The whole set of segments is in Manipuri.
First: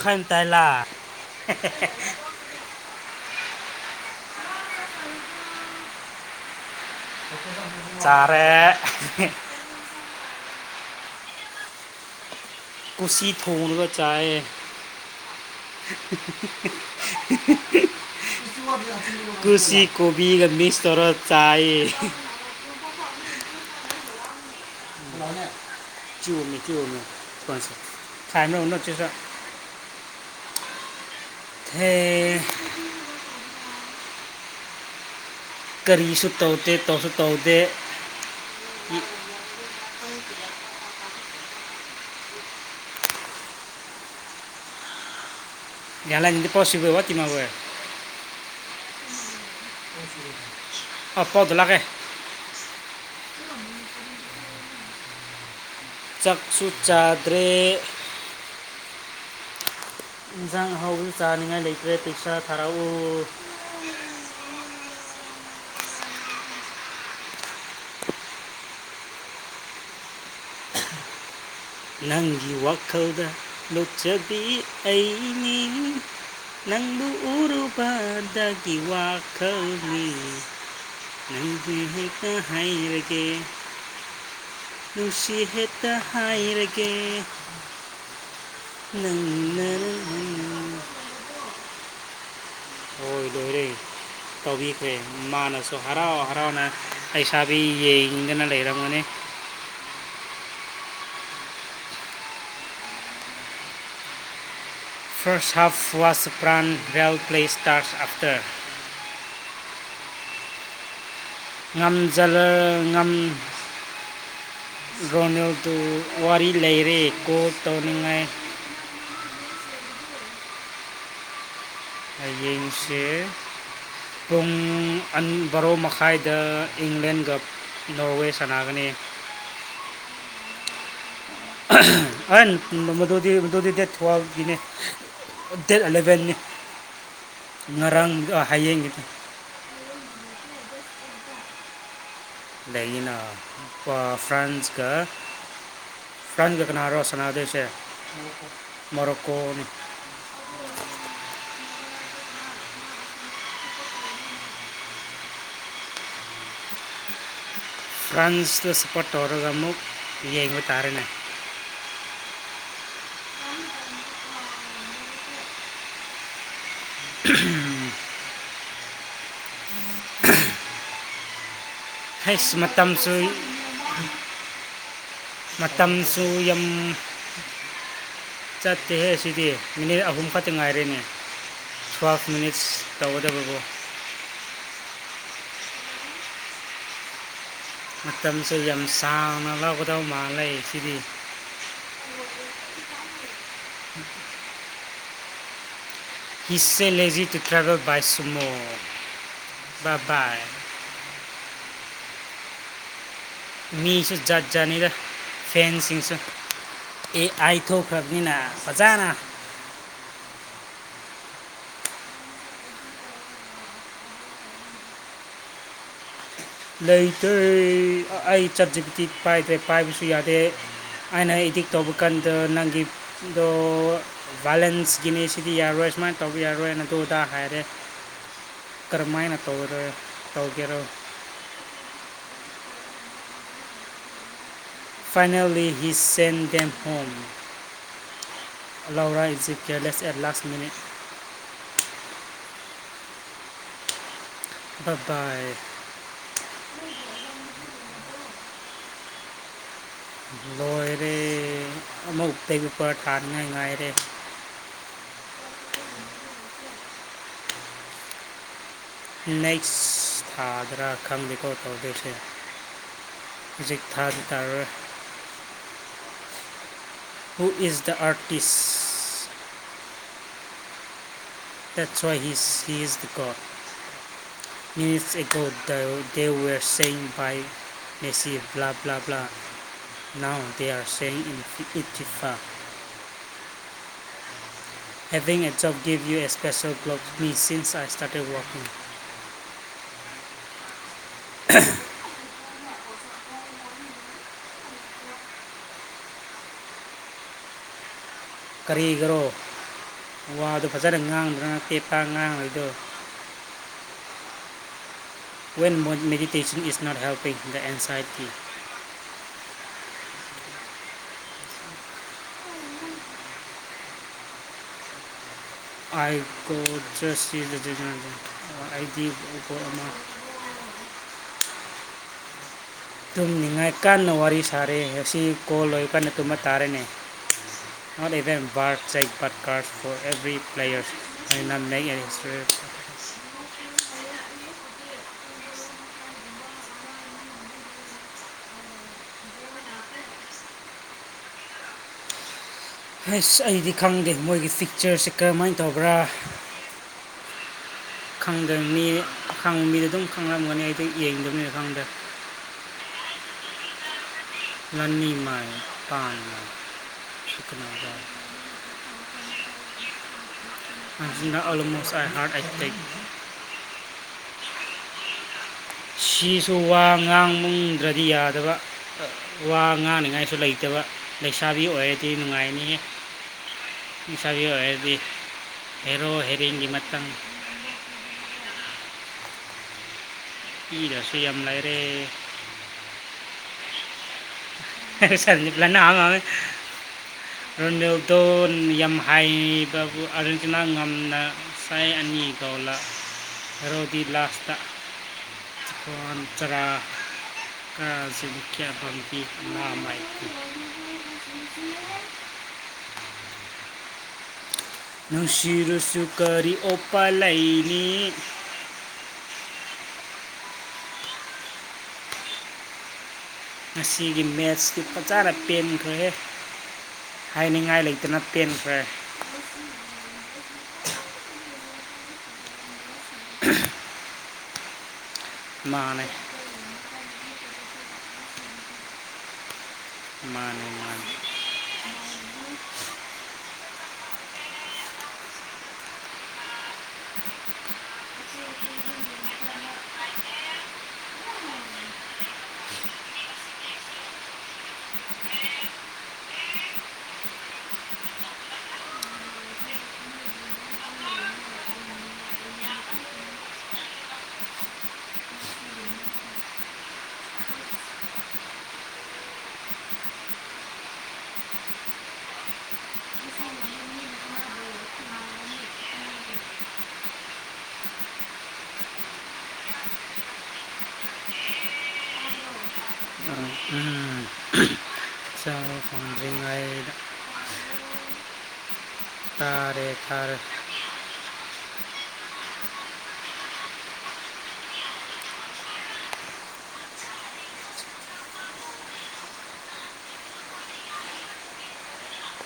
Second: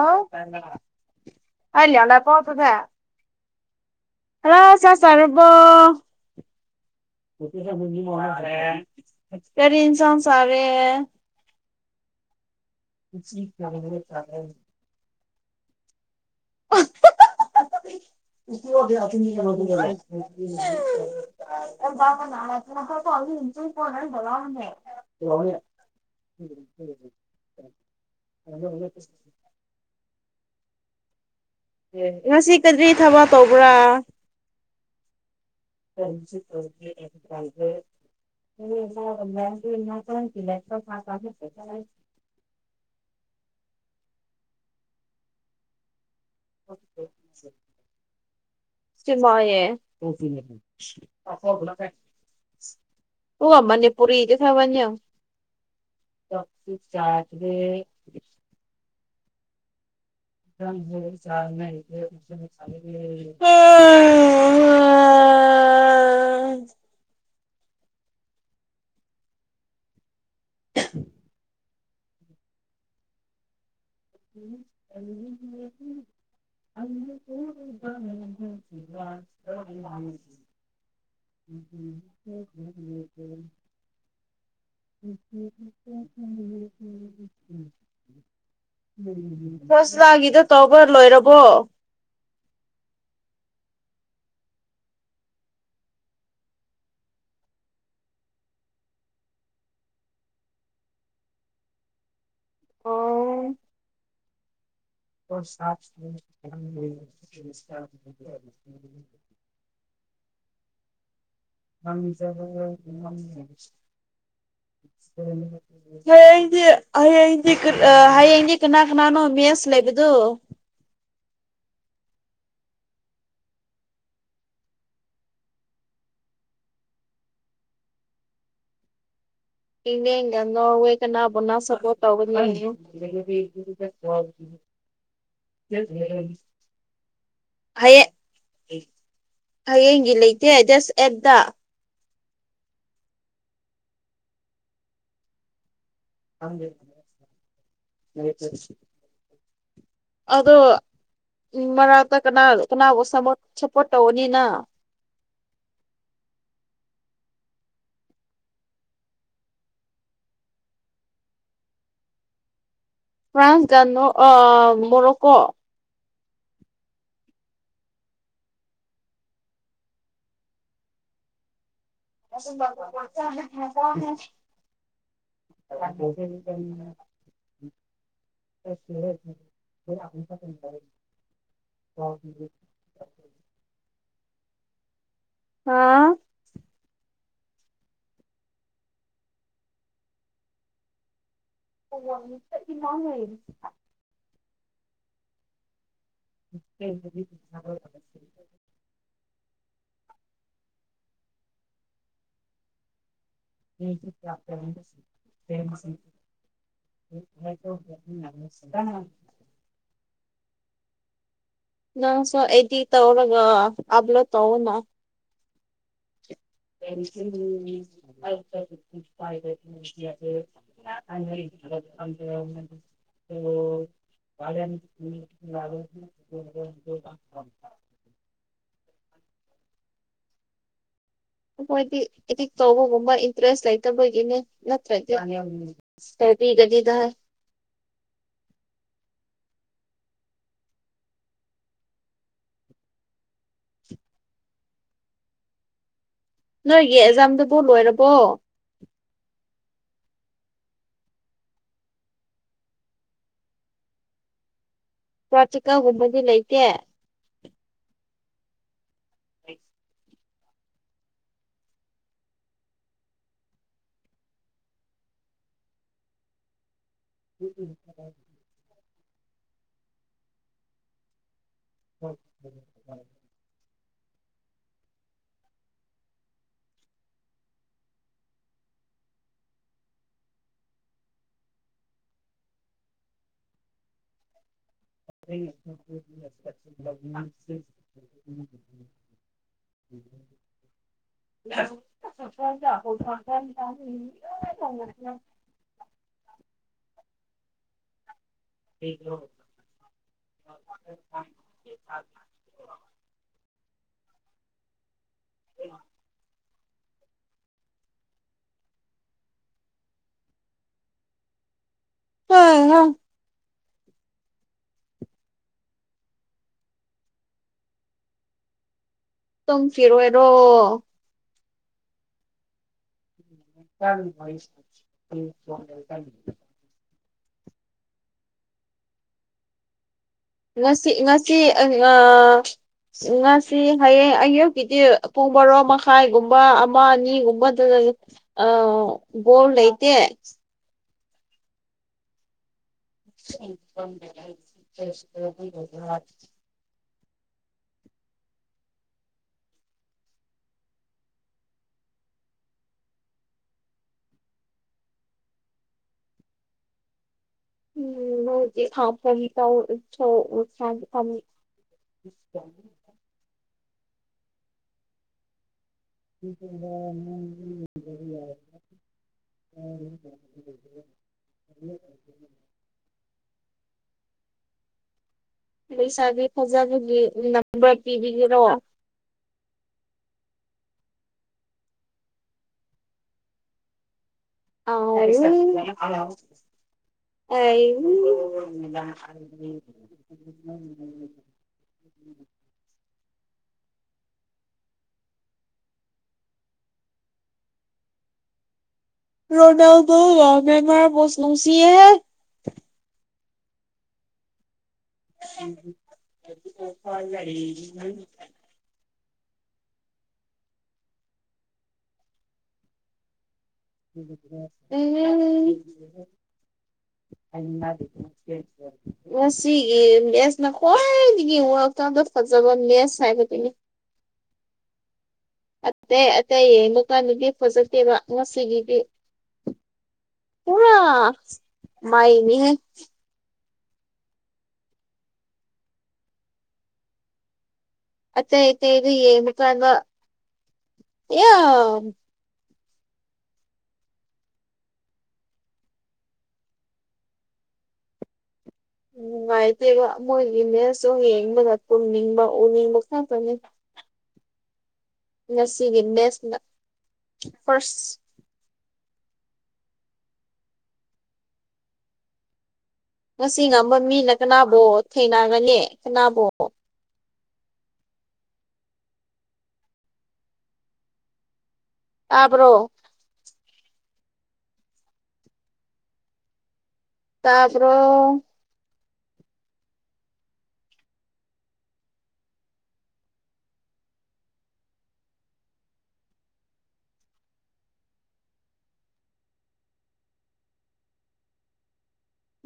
ꯑꯣ ꯑ ꯑ ꯀ ꯍ ꯆ ꯆꯔꯕꯣ ꯆꯥꯔꯦ ꯐꯔꯤ ꯏꯟꯁꯥꯟ ꯁꯔꯦ ꯍꯥꯏ ꯄꯨꯁꯤ ꯊꯣꯡꯅ ꯆꯥꯌꯦ [unintelligible] ꯀꯣꯕꯤꯒ ꯃꯤꯛꯁ ꯇꯧꯔ ꯆꯥꯏ [inaudible] [unintelligible] [unintelligible] ꯊꯦ ꯉꯁꯤ ꯀꯔꯤ ꯊꯕꯛ ꯇꯧꯕ꯭ꯔꯥ ꯀꯔꯤꯁꯨ ꯇꯧꯗꯦ ꯇꯧꯁꯨ ꯇꯧꯗꯦ [unintelligible] [unintelligible] ꯑꯄꯥꯎꯗ ꯂꯥꯛꯑꯦ [unintelligible] [unintelligible] ꯃꯅꯤꯄꯨꯔꯤꯗꯤ [unintelligible] ꯆꯥꯛꯁꯨ ꯆꯥꯗ꯭ꯔꯦ ꯌꯦꯟꯖꯥꯡ ꯑꯍꯥꯎꯒꯤ ꯆꯥꯅꯤꯡꯉꯥꯏ ꯂꯩꯇ꯭ꯔꯦ ꯄꯩꯁꯥ ꯊꯥꯔꯛꯎ [inaudible] ꯅꯪꯒꯤ ꯋꯥꯈꯜꯗ ꯂꯣꯛꯆꯕꯤ ꯑꯩꯅꯤ ꯅꯪꯕꯨ ꯎꯔꯕꯗꯒꯤ ꯋꯥꯈꯜꯅꯤ ꯅꯨꯡꯁꯤ ꯍꯛꯇ ꯍꯥꯏꯔꯒꯦ ꯅꯨꯡꯁꯤ ꯍꯛꯇ ꯍꯥꯏꯔꯒꯦ [unintelligible] ꯅꯪꯅ [unintelligible] ꯐꯥꯁꯂꯥꯒꯤꯗꫭ ꯇꯧꯕ ꯂꯣꯏꯔꯕꯣ ꯍꯣꯏ ꯂꫭꯏꯔꯦ ꯇꯧꯕꯤꯈ꯭ꯔꯦ ꯃꯥꯅꯁꯨ ꯍꯔꯥꯎ ꯍꯔꯥꯎꯅ ꯄꯩꯁꯥꯕꯤ ꯌꯦꯡꯗꯅ ꯂꯩꯔꯝꯒꯅꯤ ꯑꯣ ꯐꯔꯁ ꯍꯥꯞ ꯋꯥꯁ ꯄ꯭ꯔꯥꯟ ꯕꯦꯜ ꯄ꯭ꯂꯦ ꯏꯁꯇꯥꯔꯁ ꯑꯞꯇꯔ ꯉꯝꯖꯂ ꯉꯝ [unintelligible] ꯔꯣꯅꯦꯜꯗꯣ [unintelligible] ꯋꯥꯔꯤ ꯍꯌꯦꯡꯗꯤ ꯂꯩꯔꯦ ꯀꯣꯜ ꯍꯌꯦꯡꯗꯤ ꯀꯥ ꯇꯧꯅꯤꯡꯉꯥꯏ ꯍꯌꯦꯡꯗꯤ ꯀꯅꯥ ꯀꯅꯥꯅꫭ ꯃꯦꯁ ꯂꯩꯕꯗꫭ ꯍꯌꯦꯡꯁꯦ ꯄꯨꯡ ꯕꯥꯔꯣ ꯃꯈꯥꯏꯗ ꯏꯪꯂꯦꯟꯒ ꯅ꯭ꫭꯔꯋꯦ ꯁꯥꯟꯅꯒꯅꯤ ꯏꯤꯟꯂꯦꯟꯒ ꯅꯣ꯭ꯔꯋꯦ ꯀꯅꯥꯕꯨꯅꫭ ꯁꯥꯞꯄꯣꯠ ꯇꯧꯒꯅꯤ ꯗꯦꯠ ꯑꯦꯂꯚꯦꯟꯅꯤ ꯍꯌꯦꯡ ꯉꯔꯥꯡ ꯍꯌꯦꯡꯒꯤꯗ ꯍꯌꯦꯡꯒꯤ ꯂꯩꯇꯦ ꯖꯁ ꯑꯦꯠ ꯗ ꯂꯩꯌꯦꯅ ꯑꯥ ꯐ꯭ꯔꯥꯟꯁꯒ ꯐ꯭ꯔꯥꯟꯁꯒ ꯀꯅꯥꯔꫭ ꯁꯥꯟꯅꯗꯣꯏꯁꯦ ꯃꯔꯣꯀꯣꯅꯤ ꯑꯗꯣ ꯎꯝ ꯃꯔꯥꯛꯇ ꯀꯅꯥ ꯀꯅꯥꯕꯨ ꯁꯥꯞꯄꯣꯠ ꯇꯧꯒꯅꯤ ꯅꯪ ꯐ꯭ꯔꯥꯟꯁꯗ ꯁꯥꯞꯄꯔ ꯇꯧꯔꯒ ꯑꯃꯨꯛ ꯌꯦꯕ ꯇꯥꯔꯅꯦ ꯐ꯭ꯔꯥꯟꯁꯀꯥ ꯅꫭꯛ ꯑꯥ ꯃꯣꯔꯣꯀꯣ [unintelligible] ꯍꯥꯏꯁ ꯃꯇꯝꯁꯨ ꯃꯇꯝꯁꯨ ꯌꯥꯝ ꯆꯠꯇꯦꯍꯦ ꯑꯁꯤꯗꯤ ꯃꯤꯅꯤꯠ ꯑꯍꯨꯝ ꯈꯛꯇ ꯉꯥꯏꯔꯦꯅꯦ ꯇꯨꯌꯦꯞ ꯃꯤꯅꯤꯠꯁ ꯇꯧꯒꯗꯨꯕꯕꯨ ꯍꯥ ꯃꯇꯝꯁꯦ ꯌꯥꯝ ꯁꯥꯡꯅ ꯂꯧꯒꯗꯧ ꯃꯥꯜꯂ ꯁꯤꯗꯤ [unintelligible] ꯍꯁꯦ ꯂꯩꯖꯤ ꯇꯨ ꯇ꯭ꯔꯥꯕꯦꯜ ꯕꯥꯥꯏ ꯁꯨꯝꯃꯣ ꯕꯥꯕꯥꯏ ꯃꯤꯁꯨ ꯖꯥꯠ ꯖꯠꯅꯤꯗ ꯐꯦꯟꯁꯤꯡꯁꯨ ꯑꯦ ꯑꯥꯏ ꯊꯣꯛꯈ꯭ꯔꯕꯅꯤꯅ ꯐꯖꯅ ꯅꯪ ꯁꯨ ꯑꯦꯗꯤ ꯇꯧꯔꯒ ꯍꯥꯕ꯭ꯂꯣꯞ ꯇꯧꯋꯦꯅꯥ [inaudible] ꯂꯩꯇ꯭ꯔꯦ ꯑꯩ ꯆꯠ ꯖꯤ ꯕꯤ ꯗꯤ ꯄꯥꯏꯗ꯭ꯔꯦ ꯄꯥꯏꯕꯁꯨ ꯌꯥꯗꯦ ꯑꯩꯅ ꯏꯗꯤꯛ ꯇꯧꯕ ꯀꯥꯟꯗ ꯅꯪꯒꯤꯗꯣ ꯚꯥꯏꯂꯦꯟꯁꯀꯤꯅꯤ ꯁꯤꯗꯤ ꯌꯥꯔꯣꯏ ꯁꯨꯃꯥꯏꯅ ꯇꯧꯕ ꯌꯥꯔꯣꯏꯅ ꯑꯗꯨ ꯑꯗꯥ ꯍꯥꯏꯔꯦ [unintelligible] ꯀꯔꯝꯍ ꯍꯥꯏꯥꯏꯅ ꯇꯧꯒꯔ ꯇꯧꯒꯦꯔꯣꯏ ꯑꯩꯈꯣꯏꯗꯤ ꯏꯗꯤꯛ ꯇꯧꯕꯒꯨꯝꯕ ꯏꯟꯇꯔꯦꯁ ꯂꯩꯇꯕꯒꯤꯅꯦ ꯅꯠꯇ꯭ꯔꯗꯤ ꯐꯥꯏꯅꯦꯜꯂꯤ ꯍꯤ ꯁꯦꯟ ꯁꯇꯔꯗꯤ ꯗꯦꯝ ꯀꯇꯤꯀꯇꯤ ꯗꯥꯏ ꯍꯂꯥꯎꯔꯥ exit careless at last minute ꯗꯥꯏ ꯅꯣꯏ ꯌꯦꯖꯥꯝꯗꯕꯨꯣ ꯂꯣꯏꯔꯕꯣ ꯂꯣꯏꯔꯦ ꯑꯃ ꯎꯛꯇꯒꯤꯄꯔ ꯊꯥꯅꯤꯡꯉꯥꯏ ꯉꯥꯏꯔꯦ ꯄꯋꯥꯇꯤꯀ ꯍꯣꯃꯗꯤ ꯂꯩꯇꯦ ꯅꯦꯛꯁ ꯊꯥꯗ꯭ꯔꯥ ꯈꯪꯅꯤꯀꯣ ꯇꯧꯗꯣꯏꯁꯦ ꯍꯧꯖꯤꯛ ꯊꯥꯗꯤ ꯇꯥꯔꯔꯣꯏ ꯍꯨ ꯏꯖ ꯗ ꯑꯥꯔꯇꯤꯁ ꯇꯠꯁꯏ ꯍꯥꯏ ꯏ ꯍꯤꯁꯤꯁ ꯀꫭ ꯄ꯭ꯂꯤꯁ ꯑꯦꯒꯣ ꯗꯣ ꯗꯦ ꯋꯦꯔ ꯁ ꯕꯥꯏ Messi love love love now there saying in ꯐꯤꯀꯤꯛ FIFA having ꯑꯦꯠꯖꯕ ꯒꯤꯞ ꯌꯨ ꯑꯦ ꯏꯁꯄ꯭ꯔꯦꯁꯣ ꯒ꯭ꯂꯣꯞ ꯃꯤ ꯁꯤꯟꯁ ꯏꯁꯇꯥꯔꯇꯦꯁ ꯋꯥꯋꯁꯅꯤ [inaudible] ꯁꯁꯟ ꯎꯠ ꯆ ꯆ ꯀꯔꯤꯒꯔꯣ ꯋꯥꯗꯣ ꯐꯖꯅ ꯉꯥꯡꯗ꯭ꯔꯅ ꯄꯦꯄ ꯉꯥꯡꯉꯏꯗꯣ when meditation is not helping the anxiety um I ꯀꯣ ꯆꯁꯤ ꯂꯩꯗꯅ ꯑꯩꯗꯤ ꯀꯣ ꯑꯃ ꯇꯨꯡꯁꯤꯤꯔꯣꯏꯔꯣ ꯇꯨꯝꯅꯤꯡꯉꯥꯏ ꯀꯥꯟꯟꯅ ꯋꯥꯔꯤ ꯁꯥꯔꯦ ꯉꯁꯤ ꯀꯣꯜ ꯂꯣꯏꯔ ꯀꯥꯟ ꯑꯗꯨ ꯇꯥꯔꯦꯅꯦ ꯑꯣ ꯏꯚꯦꯟ ꯕꯥ ꯀꯥꯔ ꯐꫭꯔ ꯑꯦꯕ꯭ꯔꯤ ꯄ꯭ꯂꯦꯌꯔ ꯉꯁꯤ ꯉꯁꯤ ꯑꯩꯅ ꯃꯦꯛ ꯑꯦ ꯉꯁꯤ ꯍꯌꯦꯡ ꯑꯌꯨꯛꯀꯤꯗꯤ ꯄꯨꯡ ꯃꯔꯣꯔꯣ ꯃꯈꯥꯏꯒꯨꯝꯕ ꯑꯃ ꯑꯅꯤꯒꯨꯝꯕꯗ ꯑ ꯣꯜ ꯂꯩꯇꯦ ꯐꯁ ꯑꯩꯗꯤ ꯈꯪꯗꯦ ꯃꯣꯏꯒꯤ ꯐꯤꯛꯆꯔꯁꯦ ꯀꯔꯝꯍꯥꯏꯅ ꯇꯧꯕ꯭ꯔꯥ ꯈꯪꯗ ꯃꯤ ꯈꯪ ꯃꯤꯗ ꯑꯗꯨꯝ ꯈꯪꯉꯝꯒꯅꯤ ꯑꯩꯗ ꯌꯦꯡꯗꯕꯅꯤ ꯈꯪꯗ꯭ꯔꯦ ꯂꯅꯤꯃꯥꯏ ꯇꯥꯟ ꯎꯝ ꯍꯧꯗꯤ ꯊꯥꯎ ꯀꯕꯤꯇꯥ ꯐꯦ ꯍꯅ ꯑꯣꯜꯃꯣꯁ ꯍꯥꯏ ꯍꯥꯠ ꯑꯦꯇ ꯁꯤꯁꯨ ꯋꯥ ꯉꯥꯡꯕꯝꯗ꯭ꯔꯗꯤ ꯌꯥꯗꯕ ꯋꯥ ꯉꯥꯡꯅꯤꯉꯥꯏꯁꯨ ꯂꯩꯇꯕ ꯂꯩꯁꯥꯕꯤ ꯑꯣꯏꯔꯗꯤ ꯅꯨꯡꯉꯥꯏꯅꯤꯦ ꯏꯁꯥꯕꯤ ꯑꯣꯏꯗꯤ ꯂꯩꯁꯥꯒꯤ ꯐꯖꯕꯒꯤ ꯅꯝꯕꯔ ꯄꯤꯕꯤꯒꯔꯣꯑꯣ ꯏꯤꯗꯁꯨ ꯌꯥꯝ ꯂꯩꯥꯏꯔꯦ ꯆꯅꯤꯄꯂꯅꯃ ꯑꯩ ꯑꯔꯟꯣꯗꯣ ꯌꯥꯝ ꯍꯥꯏꯕꯕꯨ ꯑꯥꯔꯦꯟꯇꯤꯅꯥ ꯉꯝꯅ ꯆꯥꯏ ꯑꯅꯤꯒꯣꯂꯥ ꯔꯔꯣꯗꯤ ꯂꯥꯁꯇ ꯅ ꯇꯔ ꯁꯤꯖꯤ ꯀꯌꯥꯕ ꯔꯣꯗꯜꯗꯣ ꯄꯥꯝꯃ‌ꯦ ꯃꯥꯕꯨ ꯄꯣꯁ ꯅꯨꯡꯁꯤꯍꯦ ꯅꯨꯡꯁꯤꯔꯨꯁꯨ ꯀꯔꯤ ꯑꯣꯄꯥ ꯂꯩꯅꯤ꯫ ꯉꯁꯤꯒꯤ ꯃꯦꯠꯁꯇꯨ ꯐꯖꯅ ꯎꯝ ꯄꯦꯟꯈ꯭ꯔꯦ ꯍꯥꯏꯅꯤꯡꯉꯥꯏ ꯂꯩꯇꯅ ꯇꯦꯟꯈ꯭ꯔꯦ ꯉꯁꯤꯒꯤ ꯃꯦꯁꯅ ꯈ꯭ꯋꯥꯏꯗꯒꯤ ꯋꯥꯔꯥꯛꯇꯥꯛꯗ ꯐꯖꯕ ꯃꯦꯁ ꯍꯥꯏꯕꯗꯨꯅꯤ ꯃꯥꯅꯦ ꯑꯇꯩ ꯑꯇꯩ ꯌꯦꯡꯕ ꯀꯥꯟꯗꯗꯤ ꯐꯖꯗꯦꯕ ꯉꯁꯤꯒꯤꯗꯤ ꯃꯥꯅꯦ ꯄꯨꯨꯡꯔ ꯃꯥꯅꯦ ꯃꯥꯏꯅꯤ ꯑꯇꯩ ꯑꯇꯩꯗ ꯌꯦꯡꯕꯀꯥꯟꯗ ꯏꯌꯥꯝ ꯅꯨꯡꯉꯥꯏꯇꯦꯕ ꯃꯣꯏꯒꯤ ꯃꯦꯁꯁꯣ ꯌꯦꯡꯕꯗ ꯇꯨꯝꯅꯤꯡꯕ ꯎꯅꯤꯡꯕ ꯈꯪꯇꯅꯦ ꯉꯁꯤꯒꯤ ꯃꯦꯁꯅ ꯐꯥꯔ꯭ꯁ ꯉꯁꯤ ꯉꯝꯕ ꯃꯤꯅ ꯀꯅꯥꯕꯣ ꯊꯦꯡꯅꯒꯅꯤ ꯀꯅꯥꯕꯣ ꯇꯥꯕ꯭ꯔꯣ [unintelligible] ꯇꯥꯕ ꯐꯪꯗ꯭ꯔꯤꯉꯩ ꯇꯕ꯭ꯔꯣ ꯇꯥꯔꯦ ꯇꯥꯔꯦ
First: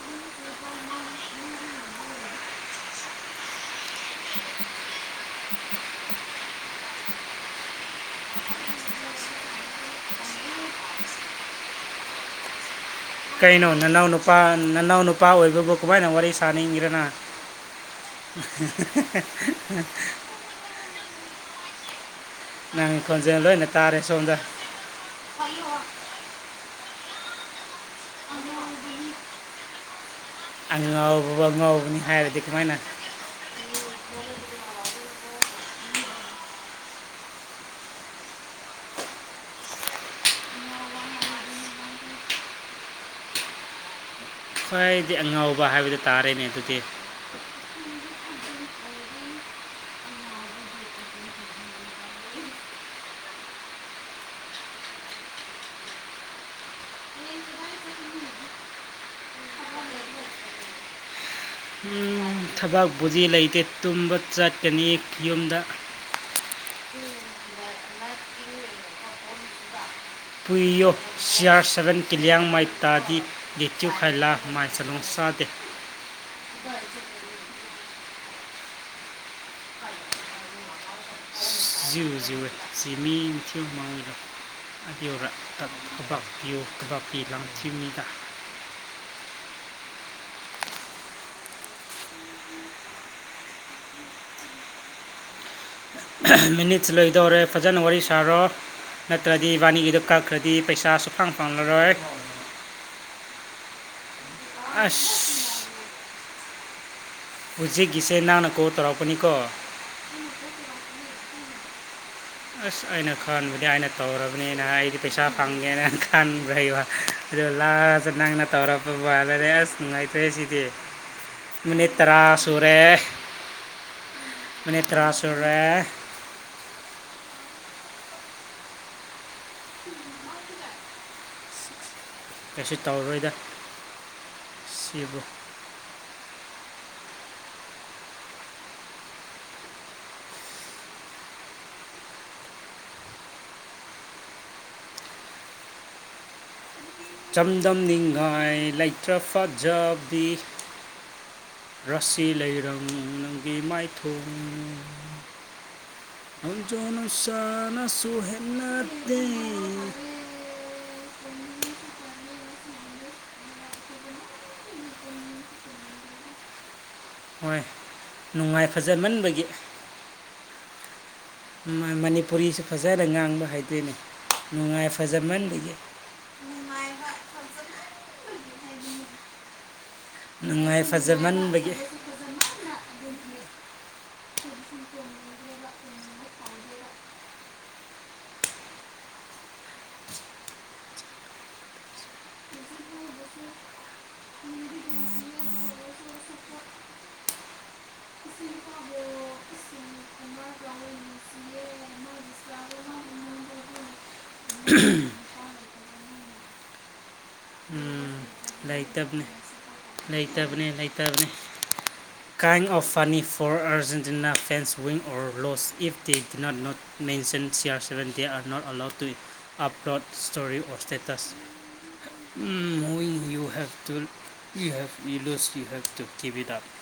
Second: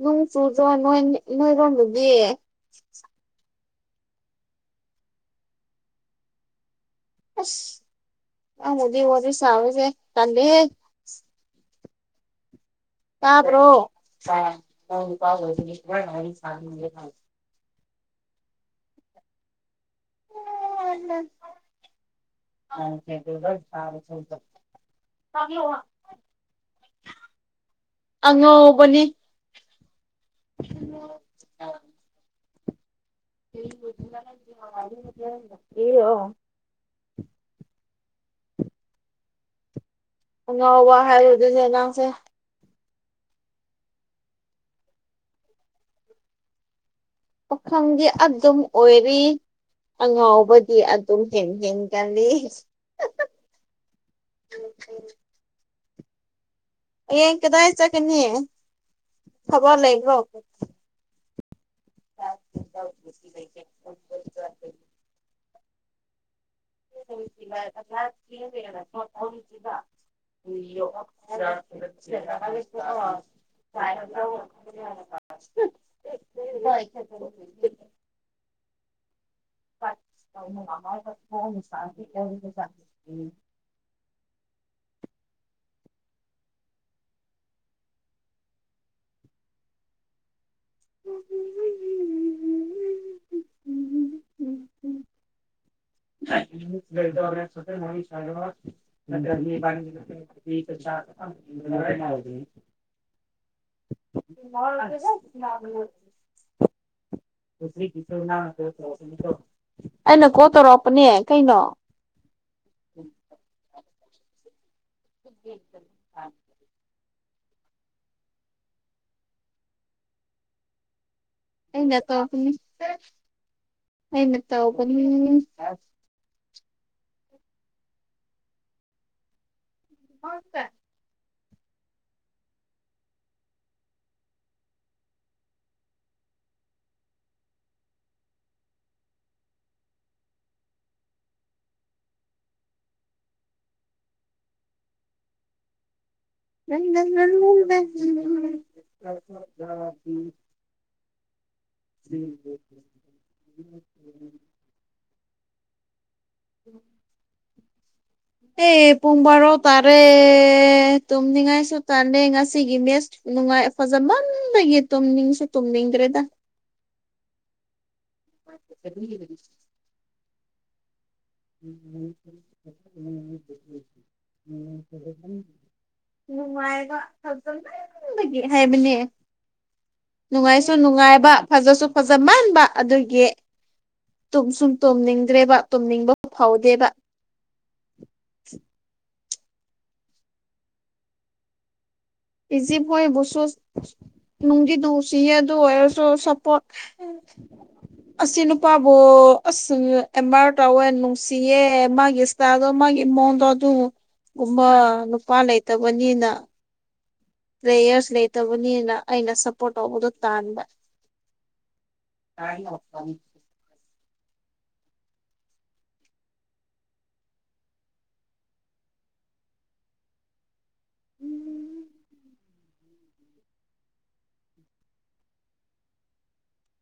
ꯅꯣꯡ ꯆꯨꯗ꯭ꯔꯣ ꯅꯣ ꯅꯣꯏꯔꯣꯝꯗꯗꯤ ꯑꯁ ꯅꯪ ꯍꯧꯖꯤꯛ ꯋꯥꯔꯤ ꯁꯥꯥꯕꯖꯦ ꯇꯜꯂꯦꯍꯦ ꯇꯕ꯭ꯔꯣ ꯀꯩꯅꯣ ꯅꯅꯥꯎ ꯅꯨꯄꯥ ꯅꯅꯥꯎ ꯅꯨꯄꯥ ꯑꯣꯏꯕꯕꯨ ꯀꯃꯥꯏꯅ ꯋꯥꯔꯤ ꯁꯥꯅꯤꯡꯉꯤꯔꯅ [unintelligible] [inaudible] [unintelligible] ꯅꯪ ꯈꯣꯟꯖꯦꯜ ꯂꯣꯏꯅ ꯇꯥꯔꯦ ꯁꯣꯝꯗ [unintelligible] ꯑꯉꯧꯕꯅꯤ ꯑꯉꯥꯎꯕ ꯉꯥꯎꯕꯅꯤ ꯍꯥꯏꯔꯗꯤ ꯀꯃꯥꯏꯅ ꯂꯤꯔꯛꯑꯣ ꯑꯉꯥꯎꯕ ꯍꯥꯏꯕꯗꯨꯅꯦ ꯅꯪꯁꯦ ꯈ꯭ꯋꯥꯏꯗꯤ ꯑꯉꯥꯎꯕ ꯍꯥꯏꯕꯗꯨ ꯇꯥꯔꯦꯅꯦ ꯑꯗꯨꯗꯤ ꯄꯥꯈꯪꯗꯤ ꯑꯗꯨꯝ ꯑꯣꯏꯔꯤ ꯑꯉꯥꯎꯕꯗꯤ ꯑꯗꯨꯝ ꯍꯦꯟ ꯍꯦꯟꯒꯠꯂꯤ ꯌꯝ ꯐꯩ ꯍꯌꯦꯡ ꯀꯗꯥꯏ ꯆꯠꯀꯥꯅꯤ ꯊꯕꯛ ꯂꯩꯕ꯭ꯔꯣ ꯎꯝ, ꯊꯕꯛꯄꯨꯗꯤ ꯂꯩꯇꯦ ꯇꯨꯝꯕ ꯆꯠꯀꯅꯤ ꯌꯨꯝꯗ [unintelligible] [unintelligible] [unintelligible] ꯃꯥꯃꯥꯏꯗ [unintelligible] [unintelligible] [unintelligible] ꯐꯖꯟ ꯋꯥꯔꯤ ꯁꯥꯔꯣ ꯅꯠꯇꯔꯥꯗꯤ ꯏꯕꯥꯅꯤ [unintelligible] [unintelligible] [unintelligible] ꯍꯨꯖꯤꯛꯒꯤꯁꯦ ꯅꯪꯅ ꯀꯣꯜ ꯇꯧꯔꯥꯛꯄꯅꯤꯀꯣ ꯑꯩꯅ ꯀꯣꯜ ꯇꯧꯔꯛꯄꯅꯦ ꯀꯩꯅꯣ ꯑꯁ ꯑꯩꯅ ꯈꯟꯕꯗꯤ ꯑꯩꯅ ꯇꯧꯔꯕꯅꯤꯅ ꯑꯩꯗꯤ ꯄꯩꯁꯥ ꯐꯪꯒꯦꯅ ꯈꯟꯕ꯭ꯔꯩꯕ ꯑꯗꯨ ꯂꯥꯁꯇ ꯅꯪꯅ ꯇꯧꯔꯛꯄ ꯋꯥꯅꯤꯗ ꯑꯁ ꯅꯨꯡꯉꯥꯏꯇ꯭ꯔꯦ ꯁꯤꯗꯤ ꯃꯅꯤꯠ ꯑꯩꯅ ꯇ꯭ꯔꯥ ꯇꯧꯔꯛꯄꯅꯤ ꯁꯨꯔꯦ ꯑꯩꯅ ꯃꯅꯤꯠ ꯇ꯭ꯔꯥ ꯇꯧꯕꯅꯤ ꯁꯨꯔꯦ [unintelligible] ꯀꯩꯁꯨ ꯇꯧꯔꯣꯏꯗ ꯁꯤꯕꯨ ꯆꯝꯗꯝ ꯅꯤꯡꯉꯥꯏ ꯂꯩꯇ꯭ꯔ ꯐꯖꯕꯤ ꯔꯁꯤ ꯂꯩꯔꯝ ꯅꯪꯒꯤ ꯃꯥꯏꯊꯣꯡ ꯅꯣꯡꯗꯣꯟ ꯅꯨꯡꯁꯥꯅꯁꯨ ꯍꯦꯟ ꯑꯦ ꯄꯨꯡ ꯕꯥꯔꯣ ꯇꯥꯔꯦ ꯇꯨꯝꯅꯤꯡꯉꯥꯏꯁꯨ ꯇꯥꯟꯂꯦ ꯉꯁꯤꯒꯤ ꯃꯦꯁ ꯅꯨꯡꯉꯥꯏ ꯐꯖꯃꯟꯕꯒꯤ ꯇꯨꯝꯅꯤꯡꯁꯨ ꯇꯨꯝꯅꯤꯡꯗ꯭ꯔꯦꯗ [inaudible] ꯍꯣꯏ ꯅꯨꯡꯉꯥꯏ ꯐꯖꯃꯟꯕꯒꯤ ꯃꯅꯤꯄꯨꯔꯤꯁꯨ ꯐꯖꯅ ꯉꯥꯡꯕ ꯍꯩꯏꯇꯦꯅꯦ ꯅꯨꯡꯉꯥꯏ ꯐꯖꯃꯟꯕꯒꯤ ꯅꯨꯡꯉꯥꯏꯕ ꯐꯖꯃꯟꯕꯒꯤ ꯍꯥꯏꯕꯅꯦ ꯅꯨꯡꯉꯥꯏ ꯐꯖꯃꯟꯕꯒꯤ ꯎꯝ, ꯂꯩꯇꯕꯅꯤ ꯂꯩꯇꯕꯅꯤ ꯅꯨꯡꯉꯥꯏꯁꯨ ꯅꯨꯡꯉꯥꯏꯕ ꯐꯖꯁꯨ ꯐꯖ ꯃꯥꯟꯕ ꯑꯗꯨꯒꯤ ꯇꯨꯝꯁꯨ ꯇꯨꯝꯅꯤꯡꯗ꯭ꯔꯦꯕ ꯇꯣꯝꯅꯤꯡꯕ ꯐꯥꯎꯗꯦꯕ ꯏꯖꯤꯕꯨꯁꯨꯁ ꯅꯨꯡꯗꯤ ꯅꯨꯡꯁꯤꯌ‌ꯦ ꯑꯗꯨ ꯑꯣꯏꯁꯨ ꯁꯄꯣꯔꯠ꯫ ꯑꯁꯤ ꯅꯨꯄꯥꯕꯨ ꯑꯁ ꯑꯦꯝꯕꯥꯥꯔ ꯇꯧꯋꯦ ꯅꯨꯡꯁꯤꯌꯦ ꯃꯥꯒꯤ [unintelligible] ꯃꯥꯒꯤ ꯏꯃꯣꯟꯗꯣ ꯑꯗꯨꯝ ꯒꯨꯝꯕ ꯅꯨꯄꯥ ꯂꯩꯇꯕꯅꯤꯅ ꯏꯅꯇꯔꯦꯁ ꯂꯩꯇꯕꯅꯤꯅ ꯑꯩꯅ ꯁꯞꯄꯣꯔꯠ ꯇꯧꯕꯗꯣ ꯇꯥꯟꯕ ꯇ [inaudible] [unintelligible] four Argentina fan win or loss if they do not no mention CR seven are not allowed to update story of estates [inaudible] [unintelligible]